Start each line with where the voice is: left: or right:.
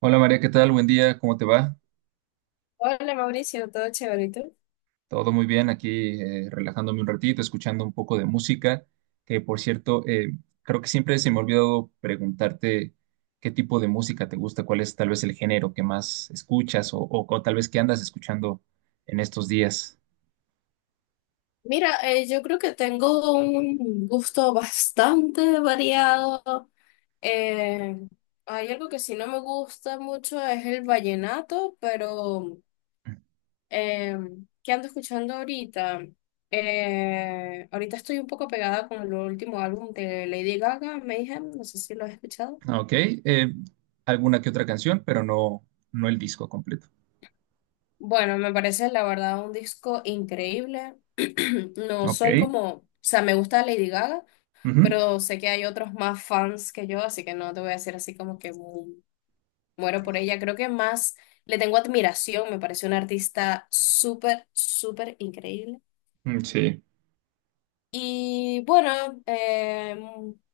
right: Hola María, ¿qué tal? Buen día, ¿cómo te va?
left: Hola Mauricio, todo chévere. ¿Y tú?
right: Todo muy bien, aquí relajándome un ratito, escuchando un poco de música, que por cierto, creo que siempre se me ha olvidado preguntarte qué tipo de música te gusta, cuál es tal vez el género que más escuchas o tal vez qué andas escuchando en estos días.
left: Mira, yo creo que tengo un gusto bastante variado. Eh, Hay algo que sí no me gusta mucho, es el vallenato, pero eh, ¿qué ando escuchando ahorita? Ahorita estoy un poco pegada con el último álbum de Lady Gaga, Mayhem, no sé si lo has escuchado.
right: Ah, ok, alguna que otra canción, pero no, no el disco completo.
left: Bueno, me parece la verdad un disco increíble. No
right: Ok,
left: soy como, o sea, me gusta Lady Gaga.
right: ujú,
left: Pero sé que hay otros más fans que yo, así que no te voy a decir así como que muero por ella. Creo que más le tengo admiración, me parece una artista súper, súper increíble.
right: mm, sí.
left: Y bueno, eh,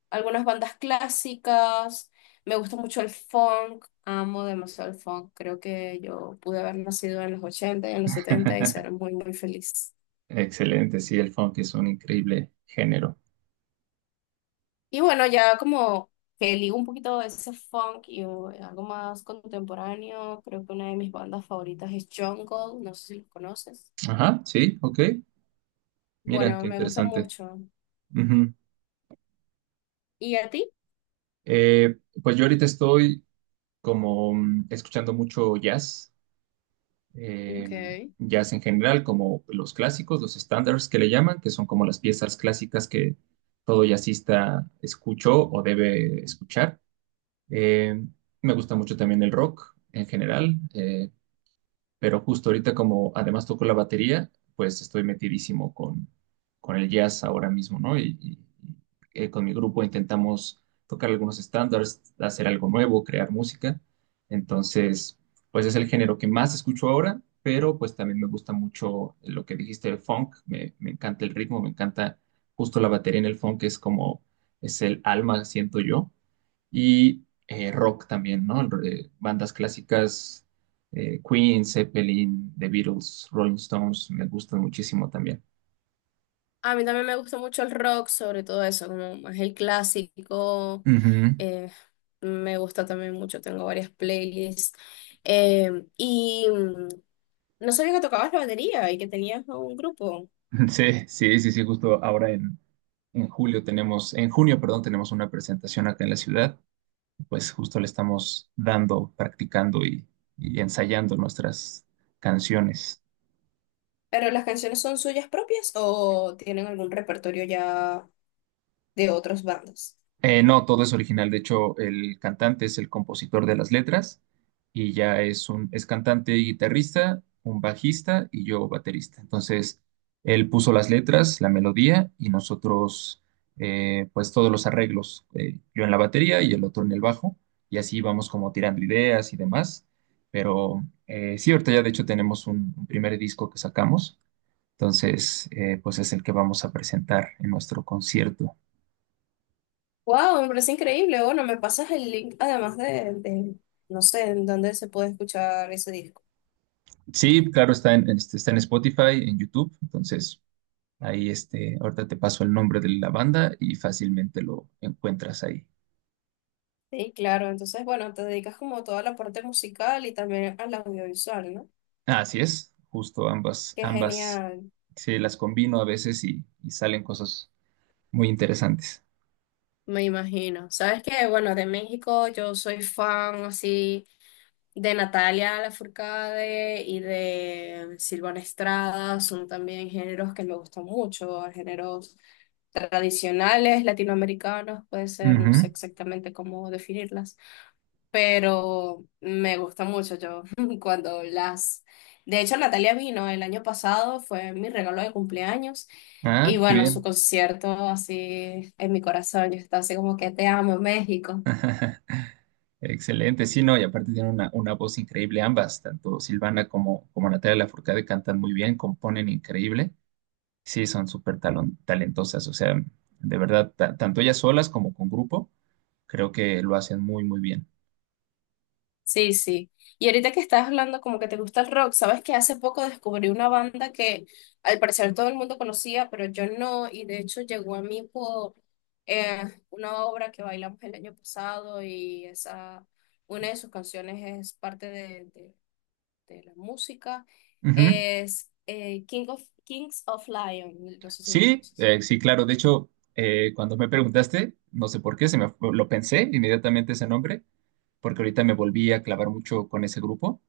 left: algunas bandas clásicas, me gusta mucho el funk, amo demasiado el funk, creo que yo pude haber nacido en los 80 y en los 70 y ser muy, muy feliz.
right: Excelente, sí, el funk es un increíble género.
left: Y bueno, ya como que ligo un poquito de ese funk y algo más contemporáneo, creo que una de mis bandas favoritas es Jungle, no sé si los conoces.
right: Ajá, sí, ok. Mira,
left: Bueno,
right: qué
left: me gusta
right: interesante.
left: mucho.
right: Ujú.
left: ¿Y a ti?
right: Eh, pues yo ahorita estoy escuchando mucho jazz, eh,
left: Okay.
right: jazz en general, como los clásicos, los standards que le llaman, que son como las piezas clásicas que todo jazzista escuchó o debe escuchar. Eh, Me gusta mucho también el rock en general. Pero justo ahorita como además toco la batería, pues estoy metidísimo con el jazz ahora mismo, ¿no? Y con mi grupo intentamos tocar algunos estándares, hacer algo nuevo, crear música. Entonces, pues es el género que más escucho ahora, pero pues también me gusta mucho lo que dijiste, el funk. Me encanta el ritmo, me encanta justo la batería en el funk, es como es el alma, siento yo y rock también, ¿no? Bandas clásicas, Queen, Zeppelin, The Beatles, Rolling Stones, me gustan muchísimo también.
left: A mí también me gusta mucho el rock, sobre todo eso, como más el clásico.
right: Ujú.
left: eh, Me gusta también mucho, tengo varias playlists. Eh, y mm, no sabía que tocabas la batería y que tenías un grupo.
right: Sí, sí, sí, sí, justo en julio tenemos, en junio, perdón, tenemos una presentación acá en la ciudad, pues justo le estamos dando, practicando y ensayando nuestras canciones.
left: ¿Pero las canciones son suyas propias o tienen algún repertorio ya de otras bandas?
right: No, todo es original. De hecho, el cantante es el compositor de las letras y ya es un es cantante y guitarrista, un bajista y yo baterista. Entonces, él puso las letras, la melodía y nosotros, pues todos los arreglos, yo en la batería y el otro en el bajo y así vamos como tirando ideas y demás. Pero sí, ahorita ya de hecho tenemos un primer disco que sacamos. Entonces, pues es el que vamos a presentar en nuestro concierto.
left: ¡Wow! Me parece increíble. Bueno, me pasas el link además no sé, en dónde se puede escuchar ese disco.
right: Sí, claro, está en Spotify, en YouTube, entonces ahorita te paso el nombre de la banda y fácilmente lo encuentras ahí.
left: Sí, claro. Entonces, bueno, te dedicas como a toda la parte musical y también al audiovisual, ¿no?
right: Ah, así es, justo ambas,
left: Qué
right: ambas,
left: genial.
right: se las combino a veces y salen cosas muy interesantes.
left: Me imagino. ¿Sabes que bueno, de México yo soy fan así de Natalia Lafourcade y de Silvana Estrada? Son también géneros que me gustan mucho, géneros tradicionales latinoamericanos, puede ser, no
right: Ujú.
left: sé exactamente cómo definirlas, pero me gusta mucho yo cuando las... De hecho, Natalia vino el año pasado, fue mi regalo de cumpleaños. Y
right: Ah, qué
left: bueno, su
right: bien.
left: concierto así en mi corazón, yo estaba así como que te amo, México.
right: Excelente, sí, no, y aparte tienen una voz increíble ambas, tanto Silvana como, como Natalia Lafourcade cantan muy bien, componen increíble. Sí, son súper talentosas, o sea, de verdad, tanto ellas solas como con grupo, creo que lo hacen muy, muy bien.
left: Sí, sí. Y ahorita que estás hablando como que te gusta el rock, sabes que hace poco descubrí una banda que al parecer todo el mundo conocía, pero yo no, y de hecho llegó a mí por eh, una obra que bailamos el año pasado y una de sus canciones es parte de la música,
right: Ujú.
left: es Kings of Lion, no sé si lo
right: Sí,
left: conoces.
right: sí, claro, de hecho, cuando me preguntaste, no sé por qué, lo pensé inmediatamente ese nombre, porque ahorita me volví a clavar mucho con ese grupo.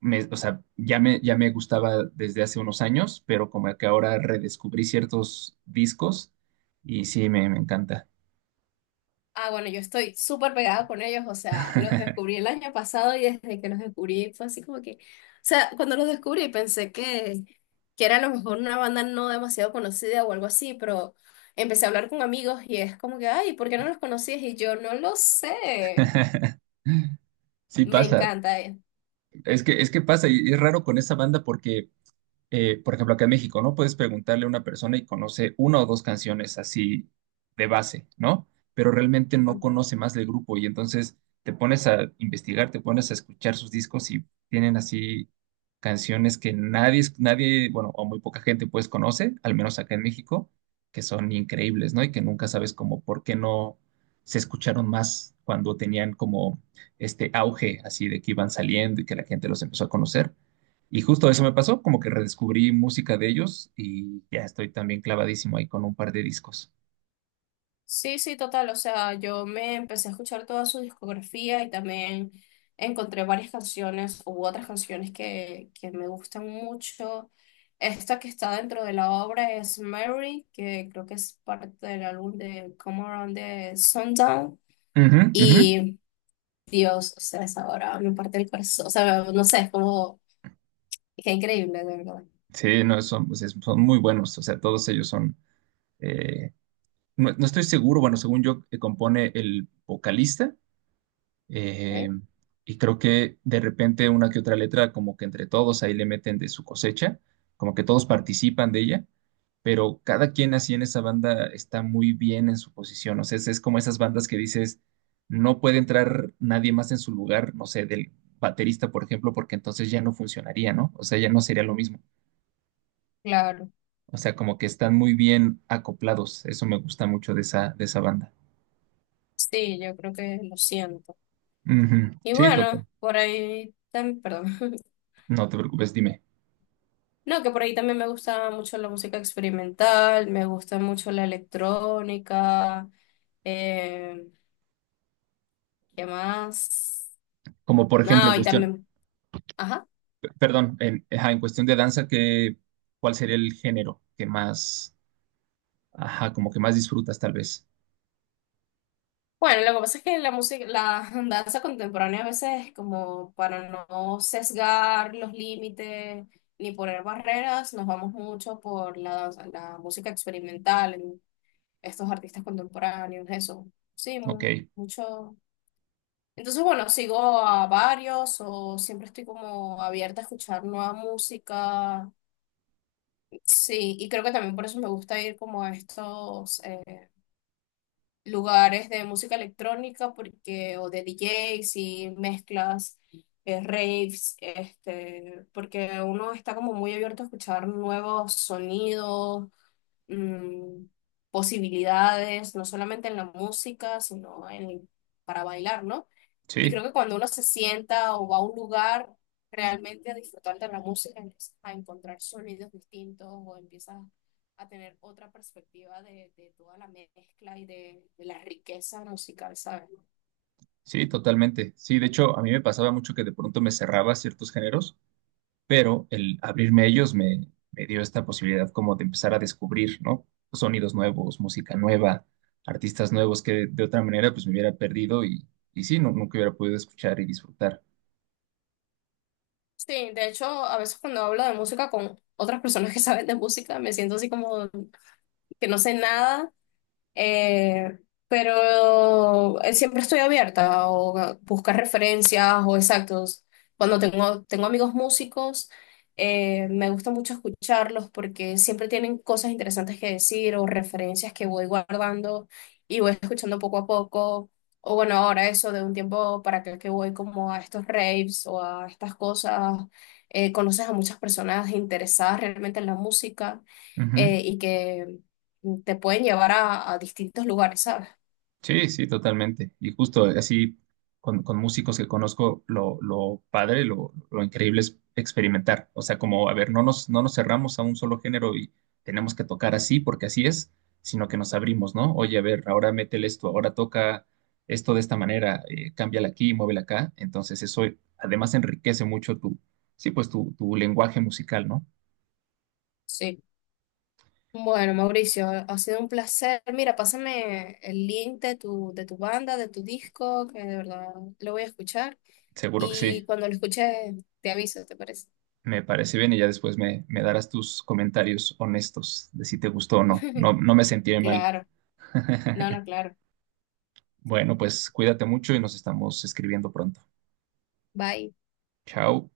right: O sea, ya me gustaba desde hace unos años, pero como que ahora redescubrí ciertos discos y sí, me encanta.
left: Ah, bueno, yo estoy súper pegada con ellos, o sea, los descubrí el año pasado y desde que los descubrí fue así como que, o sea, cuando los descubrí pensé que era a lo mejor una banda no demasiado conocida o algo así, pero empecé a hablar con amigos y es como que, ay, ¿por qué no los conocías? Y yo no lo sé,
right: Sí
left: me
right: pasa.
left: encanta.
right: Es que pasa, y es raro con esa banda porque por ejemplo, acá en México, ¿no? Puedes preguntarle a una persona y conoce una o dos canciones así de base, ¿no? Pero realmente no conoce más del grupo y entonces te pones a investigar, te pones a escuchar sus discos y tienen así canciones que nadie, nadie, bueno, o muy poca gente pues conoce, al menos acá en México, que son increíbles, ¿no? Y que nunca sabes como por qué no se escucharon más cuando tenían como este auge así de que iban saliendo y que la gente los empezó a conocer y justo eso me pasó, como que redescubrí música de ellos y ya estoy también clavadísimo ahí con un par de discos.
left: Sí, sí, total. O sea, yo me empecé a escuchar toda su discografía y también encontré varias canciones u otras canciones que me gustan mucho. Esta que está dentro de la obra es Mary, que creo que es parte del álbum de Come Around the Sundown.
right: Ujú, ujú.
left: Y Dios, o sea, esa obra me parte el corazón. O sea, no sé, es como, es increíble, de verdad.
right: Sí, no, son muy buenos, o sea, todos ellos son... eh, no, no estoy seguro, bueno, según yo, compone el vocalista eh,
left: ¿Eh?
right: y creo que de repente una que otra letra, como que entre todos ahí le meten de su cosecha, como que todos participan de ella pero cada quien así en esa banda está muy bien en su posición. O sea, es como esas bandas que dices, no puede entrar nadie más en su lugar, no sé, del baterista, por ejemplo, porque entonces ya no funcionaría, ¿no? O sea, ya no sería lo mismo.
left: Claro,
right: O sea, como que están muy bien acoplados. Eso me gusta mucho de de esa banda.
left: sí, yo creo que lo siento.
right: Ujú.
left: Y
right: Sí, total.
left: bueno, por ahí, también perdón.
right: No te preocupes, dime.
left: No, que por ahí también me gusta mucho la música experimental, me gusta mucho la electrónica, eh, ¿qué más?
right: Como por ejemplo,
left: No, y también, ajá.
right: perdón, ajá, en cuestión de danza, ¿cuál sería el género que más, ajá, como que más disfrutas tal vez?
left: Bueno, lo que pasa es que la música, la danza contemporánea a veces como para no sesgar los límites ni poner barreras, nos vamos mucho por la música experimental, en estos artistas contemporáneos, eso. Sí,
right: Ok,
left: mucho. Entonces, bueno, sigo a varios o siempre estoy como abierta a escuchar nueva música. Sí, y creo que también por eso me gusta ir como a estos lugares de música electrónica porque, o de DJs y mezclas, raves, este, porque uno está como muy abierto a escuchar nuevos sonidos, mm, posibilidades, no solamente en la música, para bailar, ¿no? Y
right: sí.
left: creo que cuando uno se sienta o va a un lugar realmente a disfrutar de la música, empiezas a encontrar sonidos distintos o empiezas a tener otra perspectiva de toda la mezcla y de la riqueza musical, ¿sabes?
right: Sí, totalmente. Sí, de hecho, a mí me pasaba mucho que de pronto me cerraba a ciertos géneros, pero el abrirme a ellos me dio esta posibilidad como de empezar a descubrir, ¿no? Sonidos nuevos, música nueva, artistas nuevos que de otra manera pues me hubiera perdido y sí, no, nunca hubiera podido escuchar y disfrutar.
left: Sí, de hecho, a veces cuando hablo de música con otras personas que saben de música, me siento así como que no sé nada. Eh, pero siempre estoy abierta o a buscar referencias o exactos. Cuando tengo amigos músicos, me gusta mucho escucharlos porque siempre tienen cosas interesantes que decir o referencias que voy guardando y voy escuchando poco a poco. O bueno, ahora eso de un tiempo para acá que voy como a estos raves o a estas cosas, conoces a muchas personas interesadas realmente en la música
right: Ujú.
left: y que te pueden llevar a distintos lugares, ¿sabes?
right: Sí, sí, totalmente. Y justo así, con músicos que conozco, lo padre, lo increíble es experimentar. O sea, como, a ver, no nos cerramos a un solo género y tenemos que tocar así porque así es, sino que nos abrimos, ¿no? Oye, a ver, ahora métele esto, ahora toca esto de esta manera, cámbiala aquí, muévela acá. Entonces eso además enriquece mucho tu, sí, pues tu lenguaje musical, ¿no?
left: Sí. Bueno, Mauricio, ha sido un placer. Mira, pásame el link de tu banda, de tu disco, que de verdad lo voy a escuchar.
right: Seguro que
left: Y
right: sí.
left: cuando lo escuche, te aviso, ¿te parece?
right: Me parece bien y ya después me darás tus comentarios honestos de si te gustó o no. No, no me sentiré mal.
left: Claro, no, no, claro.
right: Bueno, pues cuídate mucho y nos estamos escribiendo pronto.
left: Bye.
right: Chao.